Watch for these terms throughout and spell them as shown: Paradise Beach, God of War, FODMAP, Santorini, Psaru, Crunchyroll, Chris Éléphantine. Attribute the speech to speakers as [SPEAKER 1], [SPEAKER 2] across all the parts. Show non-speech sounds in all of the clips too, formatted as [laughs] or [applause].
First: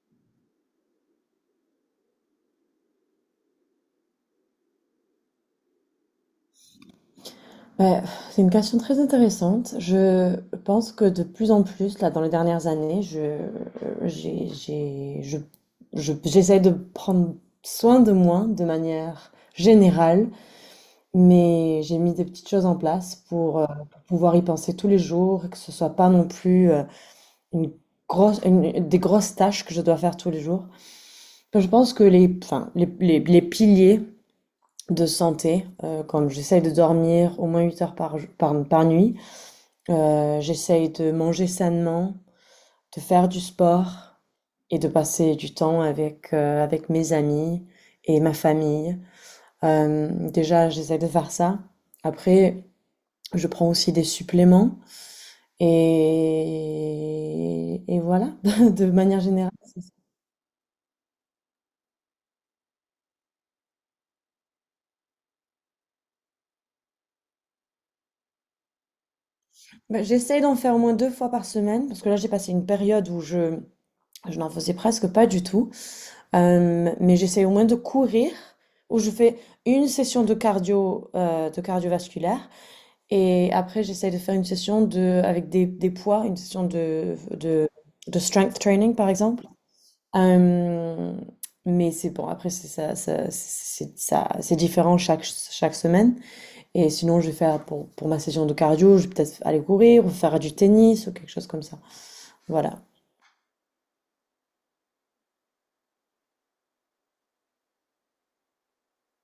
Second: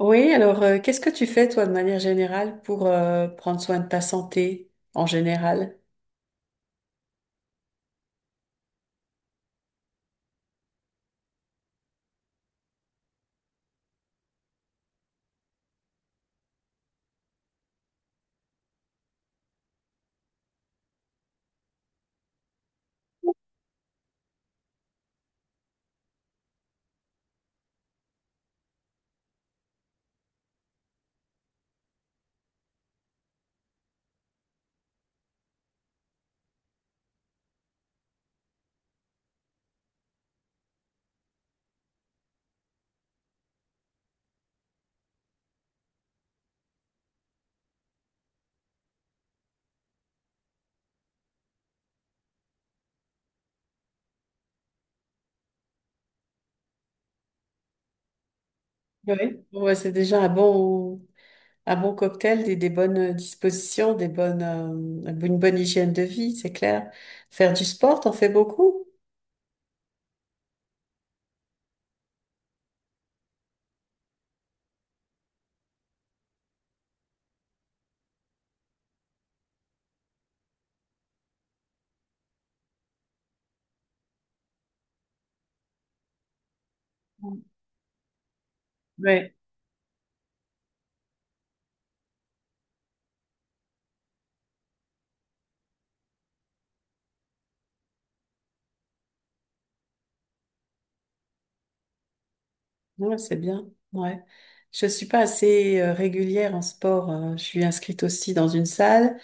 [SPEAKER 1] Oui, alors qu'est-ce que tu fais toi de manière générale pour prendre soin de ta santé en général?
[SPEAKER 2] Ouais, c'est une question très intéressante. Je pense que de plus en plus, là, dans les dernières années, je, j'ai, je- j'essaie de prendre soin de moi de manière générale, mais j'ai mis des petites choses en place pour pouvoir y penser tous les jours, et que ce soit pas non plus une grosse, des grosses tâches que je dois faire tous les jours. Je pense que les, enfin, les piliers de santé, comme j'essaie de dormir au moins 8 heures par nuit. J'essaye de manger sainement, de faire du sport et de passer du temps avec mes amis et ma famille. Déjà j'essaie de faire ça. Après, je prends aussi des suppléments et voilà, [laughs] de
[SPEAKER 1] Oui.
[SPEAKER 2] manière générale.
[SPEAKER 1] Ouais, c'est déjà un bon cocktail, des bonnes dispositions, une bonne hygiène de vie, c'est clair. Faire du sport, t'en fais beaucoup?
[SPEAKER 2] Bah, j'essaie d'en faire au moins deux fois par semaine parce que là, j'ai passé une période où je n'en faisais presque pas du tout. Mais j'essaie au moins de courir, où je fais une session de cardio, de cardiovasculaire, et après j'essaie de faire une session avec des poids, une session
[SPEAKER 1] Oui.
[SPEAKER 2] de strength training par
[SPEAKER 1] Ouais,
[SPEAKER 2] exemple. Euh, mais c'est bon, après c'est ça, ça- c'est différent chaque semaine. Et sinon, je vais faire pour ma session de cardio, je vais peut-être aller courir ou faire du tennis ou quelque chose comme ça. Voilà.
[SPEAKER 1] Ouais, c'est bien. Ouais. Je suis pas assez régulière en sport. Je suis inscrite aussi dans une salle.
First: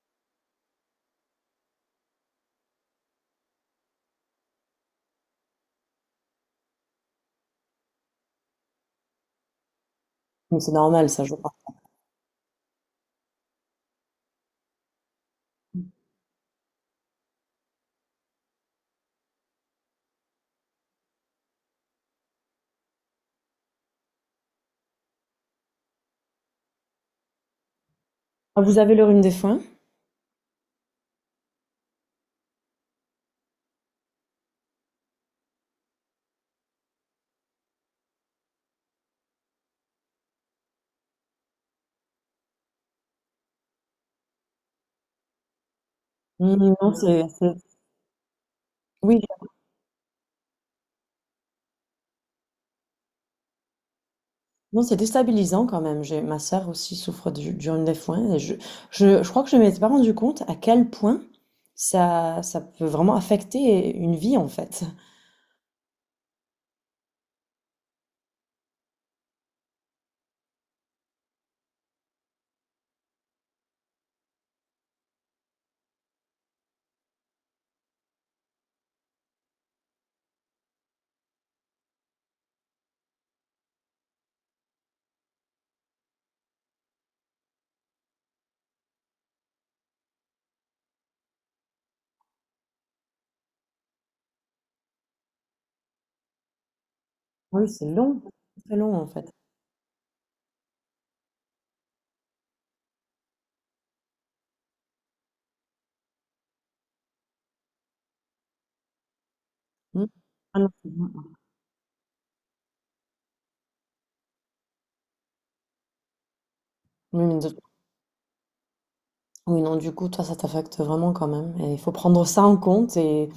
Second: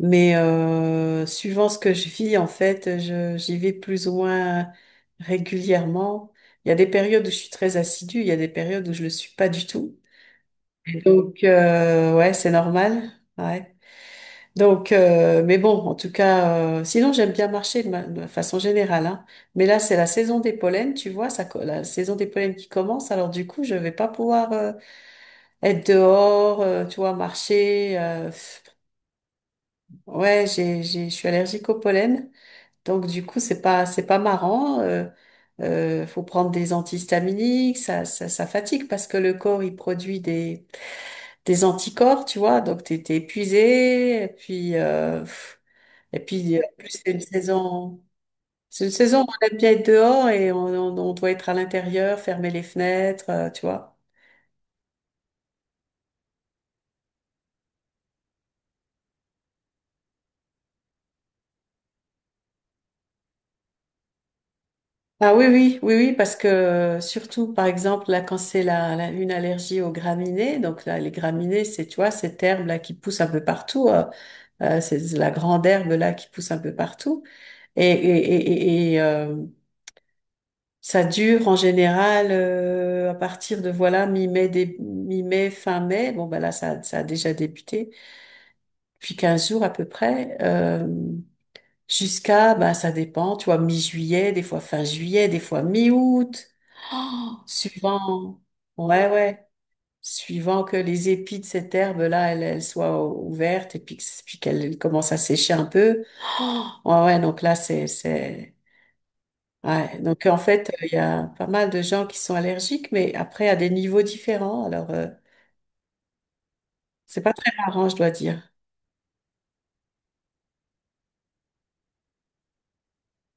[SPEAKER 1] Mais suivant ce que je vis, en fait, j'y vais plus ou moins régulièrement. Il y a des périodes où je suis très assidue, il y a des périodes où je le suis pas du tout.
[SPEAKER 2] Mais c'est normal, ça, je
[SPEAKER 1] Donc,
[SPEAKER 2] crois.
[SPEAKER 1] ouais, c'est normal. Ouais. Donc, mais bon, en tout cas, sinon j'aime bien marcher de façon générale, hein. Mais là, c'est la saison des pollens, tu vois, la saison des pollens qui commence. Alors du coup, je vais pas pouvoir être dehors, tu vois, marcher. Pff.
[SPEAKER 2] Vous avez le rhume des foins?
[SPEAKER 1] Ouais, je suis allergique au pollen. Donc du coup, c'est pas marrant. Faut prendre des antihistaminiques, ça fatigue parce que le corps il produit des anticorps, tu vois. Donc t'es épuisé, et puis et puis
[SPEAKER 2] Mmh,
[SPEAKER 1] en plus
[SPEAKER 2] non, c'est
[SPEAKER 1] c'est une
[SPEAKER 2] oui,
[SPEAKER 1] saison où on aime bien être dehors et on doit être à l'intérieur, fermer les fenêtres, tu vois.
[SPEAKER 2] non, c'est déstabilisant quand même. J'ai ma sœur aussi souffre du rhume des foins et je crois que je ne m'étais pas rendu compte à quel point ça peut vraiment affecter une vie, en fait.
[SPEAKER 1] Ah oui oui oui oui parce que surtout par exemple là quand c'est une allergie aux graminées, donc là les graminées c'est tu vois cette herbe là qui pousse un peu partout. C'est la grande herbe là qui pousse un peu partout. Et, et, et, et- et, euh, ça dure en général à partir de voilà mi-mai, mi-mai, fin mai. Bon ben là ça a déjà débuté. Puis 15 jours à peu près jusqu'à ben ça dépend. Tu vois mi-juillet, des fois fin juillet, des fois mi-août,
[SPEAKER 2] Oui, c'est long,
[SPEAKER 1] suivant.
[SPEAKER 2] c'est très long, en
[SPEAKER 1] Ouais
[SPEAKER 2] fait.
[SPEAKER 1] ouais. Suivant que les épis de cette herbe-là, elles soient ouvertes et puis, puis qu'elles commencent à sécher un peu. Oh, ouais, ouais, donc là, c'est, ouais.
[SPEAKER 2] Mmh.
[SPEAKER 1] Donc, en
[SPEAKER 2] Ah non,
[SPEAKER 1] fait,
[SPEAKER 2] c'est
[SPEAKER 1] il y
[SPEAKER 2] long,
[SPEAKER 1] a
[SPEAKER 2] hein.
[SPEAKER 1] pas mal de gens qui sont allergiques, mais après, à des niveaux différents. Alors, c'est
[SPEAKER 2] Oui,
[SPEAKER 1] pas
[SPEAKER 2] mais
[SPEAKER 1] très
[SPEAKER 2] de
[SPEAKER 1] marrant, je dois dire.
[SPEAKER 2] oui, non, du coup, toi, ça t'affecte vraiment quand même et il faut prendre ça en compte. Et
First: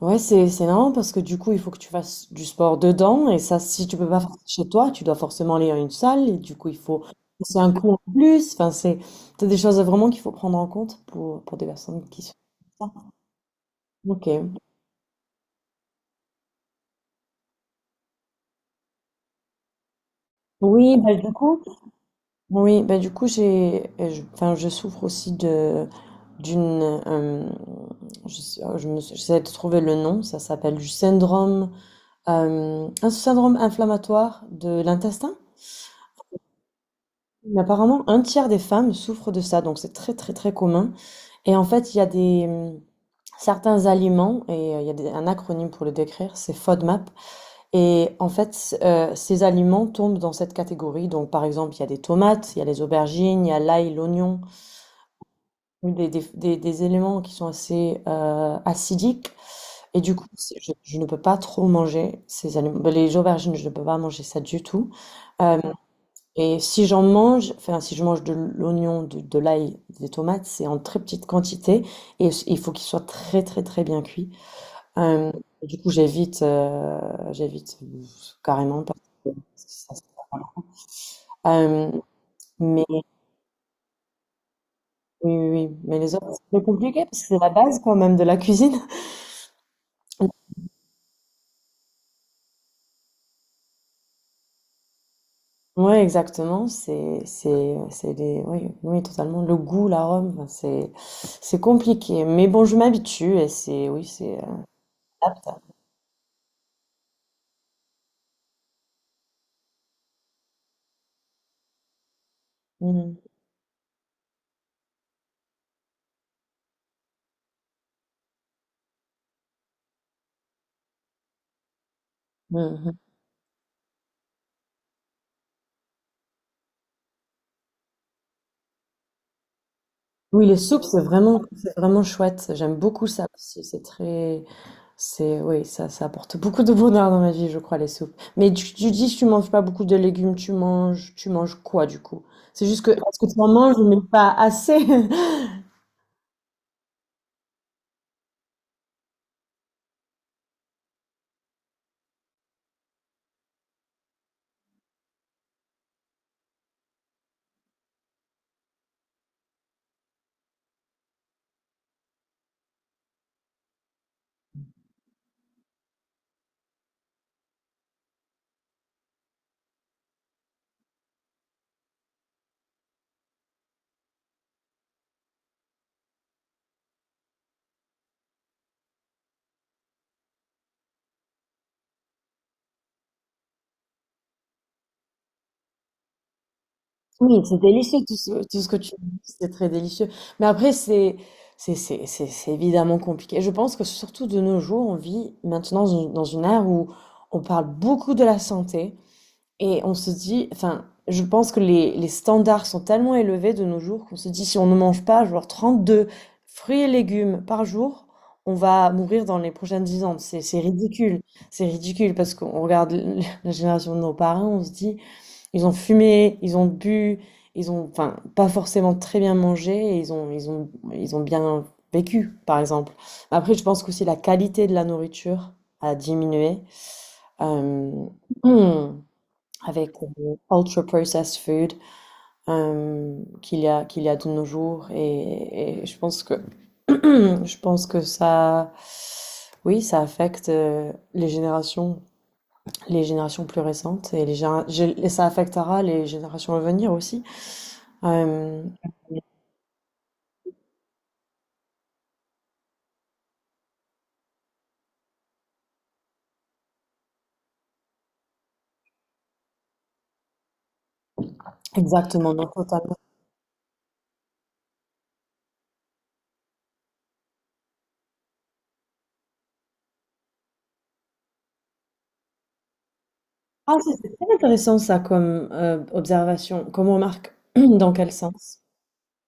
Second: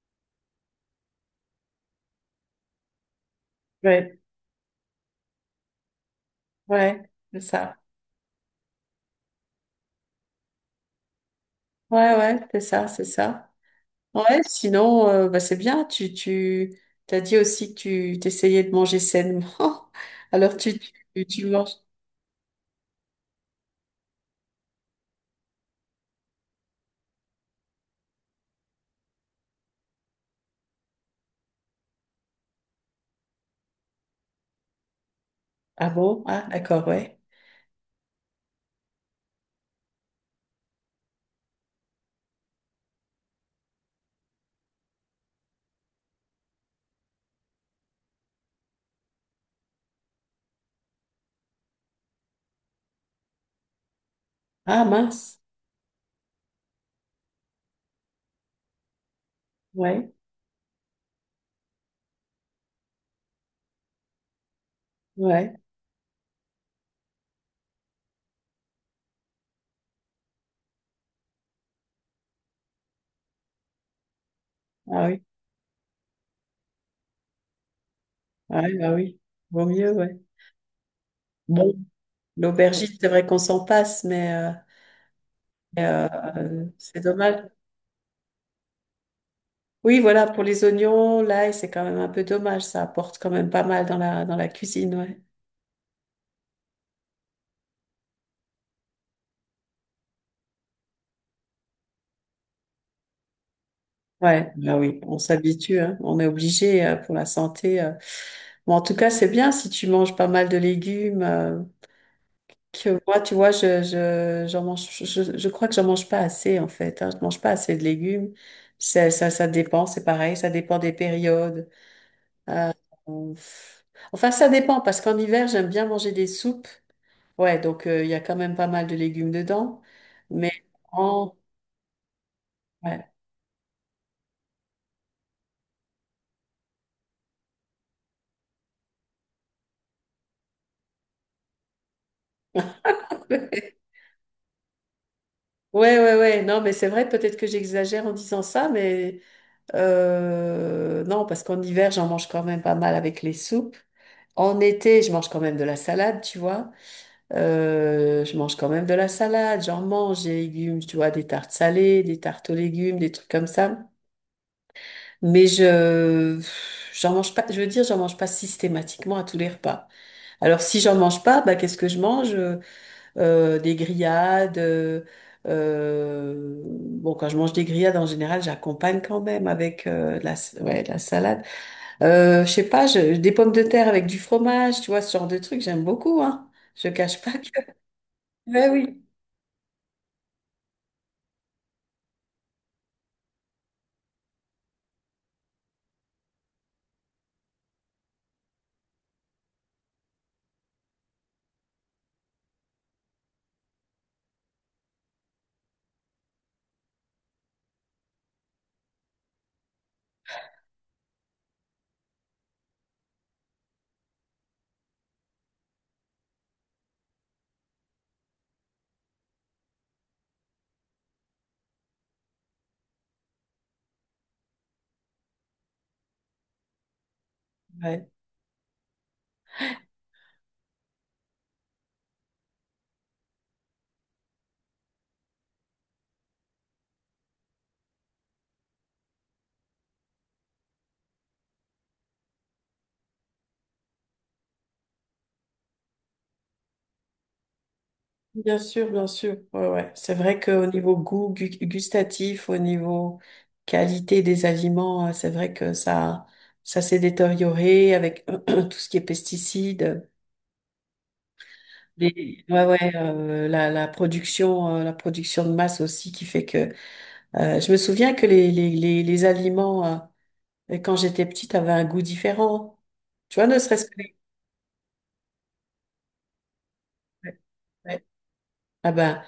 [SPEAKER 2] Ouais, c'est marrant parce que du coup, il faut que tu fasses du sport dedans et ça, si tu peux
[SPEAKER 1] Ouais,
[SPEAKER 2] pas faire ça chez toi, tu dois forcément aller à une salle et du coup, il
[SPEAKER 1] ouais,
[SPEAKER 2] faut
[SPEAKER 1] c'est
[SPEAKER 2] c'est un
[SPEAKER 1] ça.
[SPEAKER 2] coût en plus. Enfin, c'est des choses vraiment qu'il faut prendre en compte pour des personnes
[SPEAKER 1] Ouais,
[SPEAKER 2] qui sont
[SPEAKER 1] ouais, c'est
[SPEAKER 2] font
[SPEAKER 1] ça, c'est
[SPEAKER 2] ça.
[SPEAKER 1] ça. Ouais,
[SPEAKER 2] Ok.
[SPEAKER 1] sinon, bah, c'est bien. T'as dit aussi que tu t'essayais de manger sainement. [laughs] Alors,
[SPEAKER 2] Oui,
[SPEAKER 1] tu manges.
[SPEAKER 2] bah du coup, enfin, je souffre aussi de d'une, euh, j'essaie de trouver le nom. Ça s'appelle un syndrome inflammatoire de l'intestin.
[SPEAKER 1] Ah bon? Ah, d'accord, ouais.
[SPEAKER 2] Mais apparemment, un tiers des femmes souffrent de ça, donc c'est très très très commun. Et en fait, il y a des certains aliments, et il y a un acronyme pour le décrire, c'est FODMAP. Et en fait, ces aliments tombent dans cette catégorie. Donc par exemple, il y a des tomates, il y a les aubergines, il y a l'ail, l'oignon,
[SPEAKER 1] Ah, mince.
[SPEAKER 2] des éléments qui sont assez acidiques. Et
[SPEAKER 1] Ouais,
[SPEAKER 2] du coup, je ne peux pas trop manger ces aliments. Ben, les aubergines, je ne peux pas manger ça du tout.
[SPEAKER 1] ouais.
[SPEAKER 2] Euh, et si j'en mange, enfin si je mange de l'oignon, de l'ail, des tomates, c'est en très petite quantité et il faut qu'il soit très très très bien cuit.
[SPEAKER 1] Ah oui,
[SPEAKER 2] Euh, du coup, j'évite
[SPEAKER 1] ouais,
[SPEAKER 2] carrément
[SPEAKER 1] ah
[SPEAKER 2] parce
[SPEAKER 1] oui.
[SPEAKER 2] que
[SPEAKER 1] Vaut mieux,
[SPEAKER 2] ça, c'est
[SPEAKER 1] ouais.
[SPEAKER 2] pas
[SPEAKER 1] Bon,
[SPEAKER 2] bon. Euh, mais
[SPEAKER 1] l'aubergine,
[SPEAKER 2] oui,
[SPEAKER 1] c'est vrai qu'on s'en passe,
[SPEAKER 2] oui, oui.
[SPEAKER 1] mais,
[SPEAKER 2] Mais les autres, c'est plus
[SPEAKER 1] c'est
[SPEAKER 2] compliqué parce que c'est
[SPEAKER 1] dommage.
[SPEAKER 2] la base quand même de la cuisine.
[SPEAKER 1] Oui, voilà, pour
[SPEAKER 2] [laughs]
[SPEAKER 1] les oignons, l'ail, c'est quand même un peu dommage. Ça apporte quand même pas mal dans la cuisine, ouais.
[SPEAKER 2] Oui, exactement. C'est des, oui, oui, totalement. Le goût, l'arôme, enfin, c'est compliqué. Mais bon, je m'habitue et oui, c'est.
[SPEAKER 1] Ouais, bah oui, on
[SPEAKER 2] Apte.
[SPEAKER 1] s'habitue, hein. On est obligé pour la santé. Bon, en tout cas, c'est bien si tu manges pas mal de légumes. Que moi,
[SPEAKER 2] Mhm.
[SPEAKER 1] tu vois, j'en mange, je crois que j'en mange pas assez, en fait, hein. Je mange pas assez de légumes. Ça dépend, c'est pareil, ça dépend des périodes. Euh,
[SPEAKER 2] Mhm.
[SPEAKER 1] pff. Enfin, ça dépend, parce qu'en hiver, j'aime bien manger des soupes. Ouais, donc il y a quand même pas mal de légumes dedans.
[SPEAKER 2] Oui,
[SPEAKER 1] Mais
[SPEAKER 2] les soupes,
[SPEAKER 1] en...
[SPEAKER 2] c'est vraiment chouette. J'aime beaucoup
[SPEAKER 1] Ouais.
[SPEAKER 2] ça aussi. Oui, ça apporte beaucoup de bonheur dans ma vie, je crois, les soupes. Mais tu dis que tu manges pas beaucoup de légumes, tu manges quoi, du coup? C'est juste que, est-ce que tu en manges,
[SPEAKER 1] [laughs]
[SPEAKER 2] mais pas assez? [laughs]
[SPEAKER 1] Ouais, ouais, ouais. Non, mais c'est vrai, peut-être que j'exagère en disant ça, mais non, parce qu'en hiver, j'en mange quand même pas mal avec les soupes. En été, je mange quand même de la salade, tu vois. Je mange quand même de la salade, j'en mange des légumes, tu vois, des tartes salées, des tartes aux légumes, des trucs comme ça. Mais j'en mange pas, je veux dire, j'en mange pas systématiquement à tous les repas. Alors, si j'en mange pas, bah, qu'est-ce que je mange? Des grillades, bon, quand je mange des grillades, en général, j'accompagne quand même avec ouais, de la salade. Je sais pas, des pommes de terre avec du fromage, tu vois, ce genre de trucs, j'aime beaucoup, hein. Je cache pas
[SPEAKER 2] Oui, c'est
[SPEAKER 1] que,
[SPEAKER 2] délicieux,
[SPEAKER 1] [laughs]
[SPEAKER 2] tout ce
[SPEAKER 1] ouais,
[SPEAKER 2] que tu
[SPEAKER 1] oui.
[SPEAKER 2] dis, c'est très délicieux. Mais après, c'est évidemment compliqué. Je pense que surtout de nos jours, on vit maintenant dans une ère où on parle beaucoup de la santé. Et on se dit, enfin, je pense que les standards sont tellement élevés de nos jours qu'on se dit, si on ne mange pas, genre 32 fruits et légumes par jour, on va mourir dans les prochaines 10 ans. C'est ridicule. C'est ridicule parce qu'on regarde [laughs] la génération de nos parents, on se dit, ils ont fumé, ils ont bu, ils ont, enfin, pas forcément très bien mangé, et ils ont bien vécu, par exemple. Après, je pense qu'aussi la qualité de la nourriture a diminué. Euh,
[SPEAKER 1] Ouais.
[SPEAKER 2] hmm Avec ultra processed food qu'il y a de nos jours et je pense que [clears throat] je pense que ça, oui, ça affecte les générations plus récentes et ça affectera les générations à venir aussi.
[SPEAKER 1] Bien
[SPEAKER 2] Euh,
[SPEAKER 1] sûr, bien sûr. Ouais, ouais. C'est vrai qu'au niveau goût gustatif, au niveau qualité des aliments, c'est vrai que ça s'est détérioré avec [clears throat] tout ce qui est pesticides,
[SPEAKER 2] Exactement, non,
[SPEAKER 1] ouais, ouais,
[SPEAKER 2] totalement.
[SPEAKER 1] la production de masse aussi qui fait que, je me souviens que les aliments, quand j'étais petite, avaient un goût différent. Tu vois, ne
[SPEAKER 2] Ah,
[SPEAKER 1] serait-ce que
[SPEAKER 2] c'est très intéressant ça comme observation, comme remarque.
[SPEAKER 1] ouais,
[SPEAKER 2] [clears throat] Dans
[SPEAKER 1] ouais.
[SPEAKER 2] quel sens?
[SPEAKER 1] Ah ben,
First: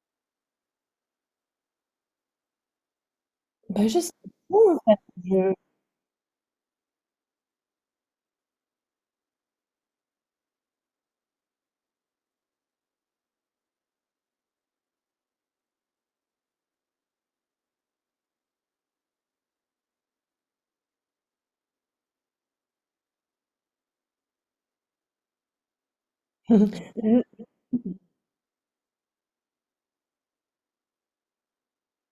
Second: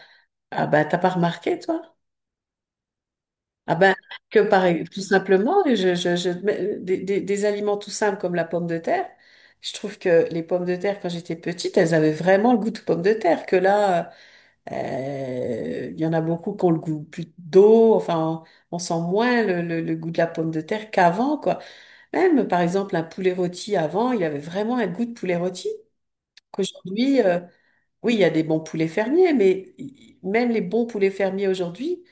[SPEAKER 1] ah ben, t'as pas remarqué, toi? Ah
[SPEAKER 2] Ben,
[SPEAKER 1] ben,
[SPEAKER 2] je sais
[SPEAKER 1] que
[SPEAKER 2] pas, en
[SPEAKER 1] pareil,
[SPEAKER 2] fait.
[SPEAKER 1] tout
[SPEAKER 2] Je-
[SPEAKER 1] simplement, je, mais, des aliments tout simples comme la pomme de terre. Je trouve que les pommes de terre, quand j'étais petite, elles avaient vraiment le goût de pommes de terre. Que là, il y en a beaucoup qui ont le goût plus d'eau. Enfin, on sent moins le goût de la pomme de terre qu'avant, quoi. Même, par exemple, un poulet rôti avant, il avait vraiment un goût de poulet rôti.
[SPEAKER 2] [laughs]
[SPEAKER 1] Qu'aujourd'hui,
[SPEAKER 2] je-
[SPEAKER 1] oui, il y a des bons poulets fermiers, mais même les bons poulets fermiers aujourd'hui,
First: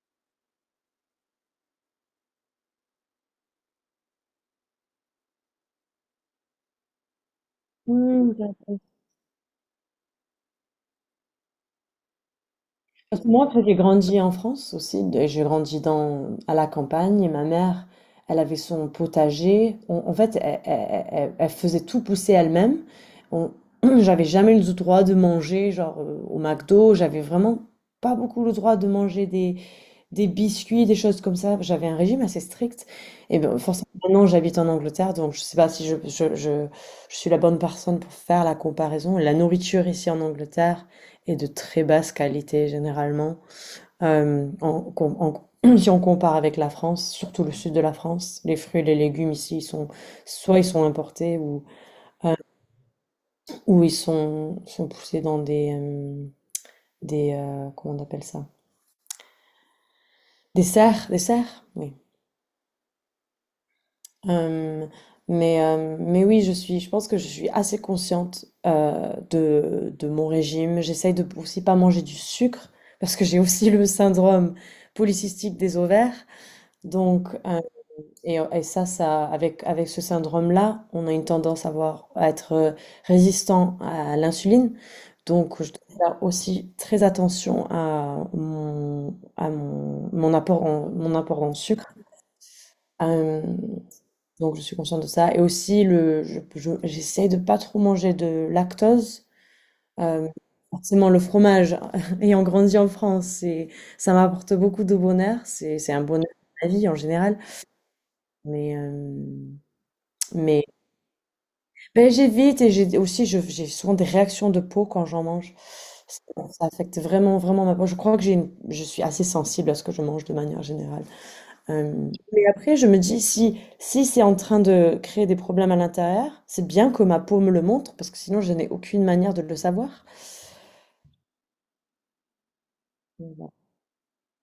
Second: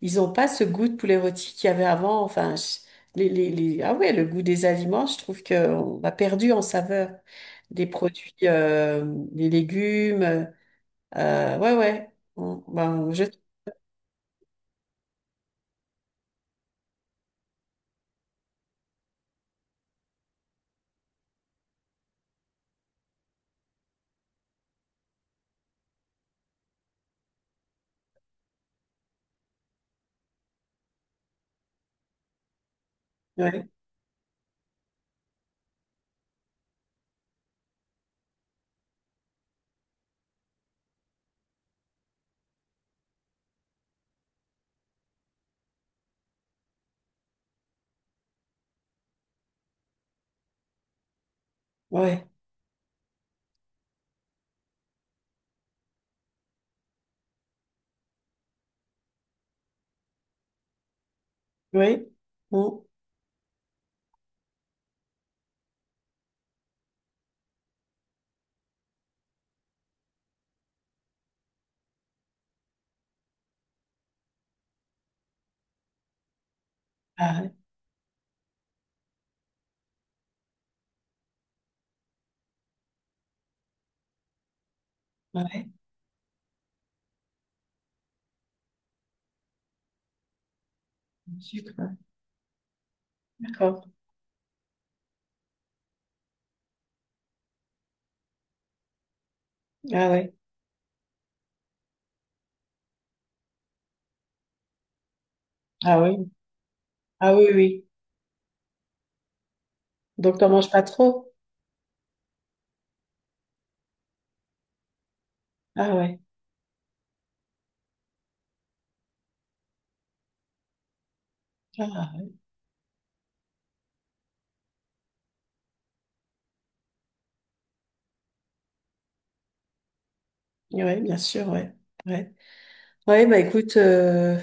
[SPEAKER 1] ils ont pas ce goût de poulet rôti qu'il y avait avant. Enfin, ah ouais, le goût des aliments, je trouve qu'on a perdu en saveur des
[SPEAKER 2] Hmm,
[SPEAKER 1] produits, des légumes. Ouais, ouais. Mm, ben,
[SPEAKER 2] Parce que moi, après, j'ai grandi en France aussi, et j'ai grandi à la campagne, et ma mère, elle avait son potager. En fait, elle faisait tout pousser elle-même. On- [clears throat] J'avais jamais le droit de manger, genre au McDo. J'avais vraiment pas beaucoup le droit de manger des biscuits, des choses comme ça. J'avais un régime assez strict et ben,
[SPEAKER 1] ouais,
[SPEAKER 2] forcément maintenant j'habite en Angleterre, donc je sais pas si je suis la bonne personne pour faire la comparaison. La nourriture ici en Angleterre est de très basse qualité généralement. Hem, en com en [clears throat] Si on compare avec la France, surtout le sud de la France, les fruits et les légumes ici, ils sont soit ils sont importés
[SPEAKER 1] ouais,
[SPEAKER 2] ou ils sont poussés dans des, comment on appelle ça? Des serres? Oui.
[SPEAKER 1] ouais. Mm.
[SPEAKER 2] Euh, mais oui, je pense que je suis assez consciente de mon régime. J'essaye de aussi pas manger du sucre parce que j'ai aussi le syndrome polycystique des ovaires. Donc,
[SPEAKER 1] Ah ouais,
[SPEAKER 2] euh, et, et ça, ça, avec ce syndrome-là, on a une tendance à être résistant à l'insuline.
[SPEAKER 1] ah
[SPEAKER 2] Donc,
[SPEAKER 1] ouais.
[SPEAKER 2] je dois faire aussi très attention à mon apport en
[SPEAKER 1] Sucre, ouais.
[SPEAKER 2] sucre. Euh,
[SPEAKER 1] D'accord.
[SPEAKER 2] donc je suis consciente de ça. Et aussi, j'essaye de pas trop manger de lactose.
[SPEAKER 1] Ah
[SPEAKER 2] Euh,
[SPEAKER 1] ouais.
[SPEAKER 2] Forcément, le fromage, [laughs] ayant grandi en France, ça m'apporte beaucoup de bonheur. C'est
[SPEAKER 1] Ah
[SPEAKER 2] un
[SPEAKER 1] oui.
[SPEAKER 2] bonheur de la vie en
[SPEAKER 1] Ah
[SPEAKER 2] général.
[SPEAKER 1] oui, oui.
[SPEAKER 2] Mais, euh,
[SPEAKER 1] Donc, t'en
[SPEAKER 2] mais
[SPEAKER 1] manges pas trop?
[SPEAKER 2] ben, j'évite et j'ai aussi, j'ai souvent des réactions de peau quand j'en mange.
[SPEAKER 1] Ah ouais.
[SPEAKER 2] Ça affecte vraiment, vraiment ma peau. Je crois que je suis assez sensible à ce que je mange de manière générale.
[SPEAKER 1] Ah
[SPEAKER 2] Mais après, je me dis, si, c'est en train de créer des problèmes à l'intérieur, c'est bien que ma peau me le montre, parce que sinon, je n'ai aucune manière de le savoir.
[SPEAKER 1] ouais. Ouais, bien sûr, ouais. Ouais. Ouais,
[SPEAKER 2] Mais
[SPEAKER 1] bah
[SPEAKER 2] bon.
[SPEAKER 1] écoute.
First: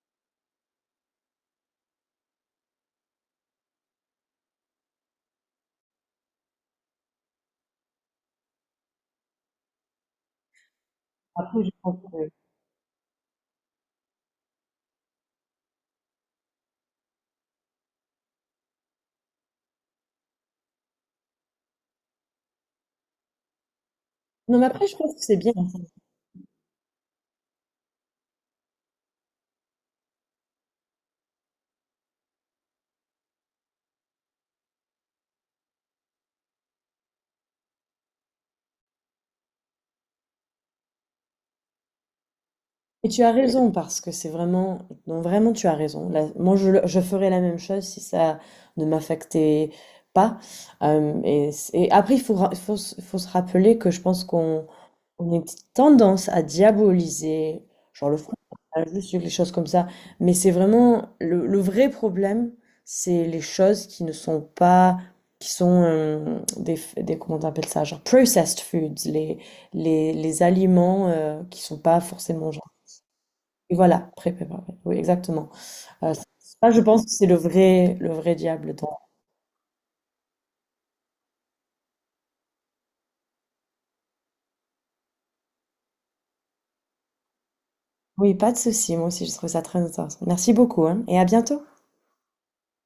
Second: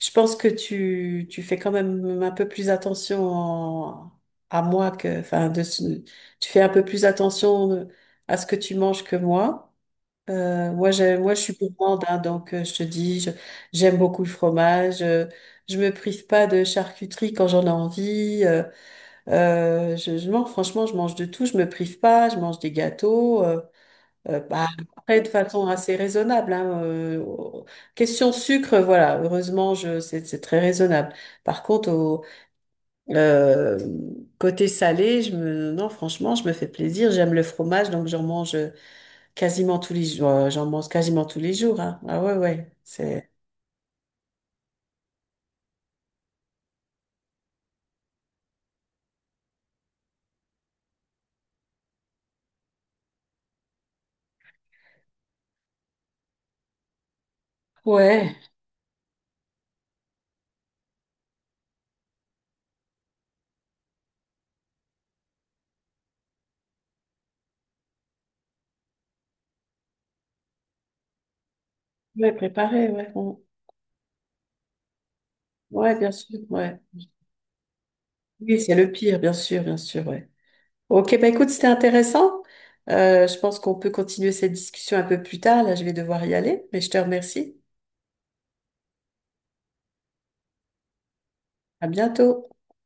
[SPEAKER 1] Je pense que tu fais quand même un peu plus attention à moi que, enfin, tu fais un peu plus attention à ce que tu manges que moi. Moi, je suis
[SPEAKER 2] Après, je pense
[SPEAKER 1] gourmande, hein,
[SPEAKER 2] que.
[SPEAKER 1] donc je te dis, j'aime beaucoup le fromage. Je me prive pas de charcuterie quand j'en ai envie. Je mange, franchement, je mange de tout. Je me prive pas. Je mange des gâteaux.
[SPEAKER 2] Non, mais
[SPEAKER 1] Bah,
[SPEAKER 2] après, je pense
[SPEAKER 1] après,
[SPEAKER 2] que
[SPEAKER 1] de
[SPEAKER 2] c'est bien.
[SPEAKER 1] façon assez raisonnable, hein. Question sucre, voilà, heureusement, c'est très raisonnable. Par contre, au euh, côté salé, non, franchement, je me fais plaisir. J'aime le fromage, donc j'en mange quasiment tous les jours. J'en mange quasiment tous les jours, hein. Ah ouais, ouais,
[SPEAKER 2] Et tu
[SPEAKER 1] c'est
[SPEAKER 2] as raison, parce que c'est vraiment. Non, vraiment, tu as raison. Là, moi, je ferais la même chose si ça ne m'affectait pas. Et après, il faut se rappeler que je pense qu'on on a une petite tendance à diaboliser, genre le
[SPEAKER 1] ouais,
[SPEAKER 2] fromage, le les choses comme ça. Mais c'est vraiment le vrai problème, c'est les choses qui ne sont pas, qui sont des, comment on appelle ça, genre processed foods, les aliments qui sont pas
[SPEAKER 1] ouais,
[SPEAKER 2] forcément genre.
[SPEAKER 1] préparé, ouais,
[SPEAKER 2] Et voilà, pré-préparés. Oui, exactement.
[SPEAKER 1] ouais, bien sûr,
[SPEAKER 2] Ça,
[SPEAKER 1] ouais.
[SPEAKER 2] je pense que c'est le vrai,
[SPEAKER 1] Oui, c'est
[SPEAKER 2] diable
[SPEAKER 1] le
[SPEAKER 2] dans.
[SPEAKER 1] pire, bien sûr, ouais. Ok, bah écoute, c'était intéressant. Je pense qu'on peut continuer cette discussion un peu plus tard. Là, je vais devoir y aller, mais je te remercie.
[SPEAKER 2] Oui, pas de souci. Moi aussi, je trouve ça très intéressant. Merci beaucoup, hein, et à bientôt.
[SPEAKER 1] À bientôt.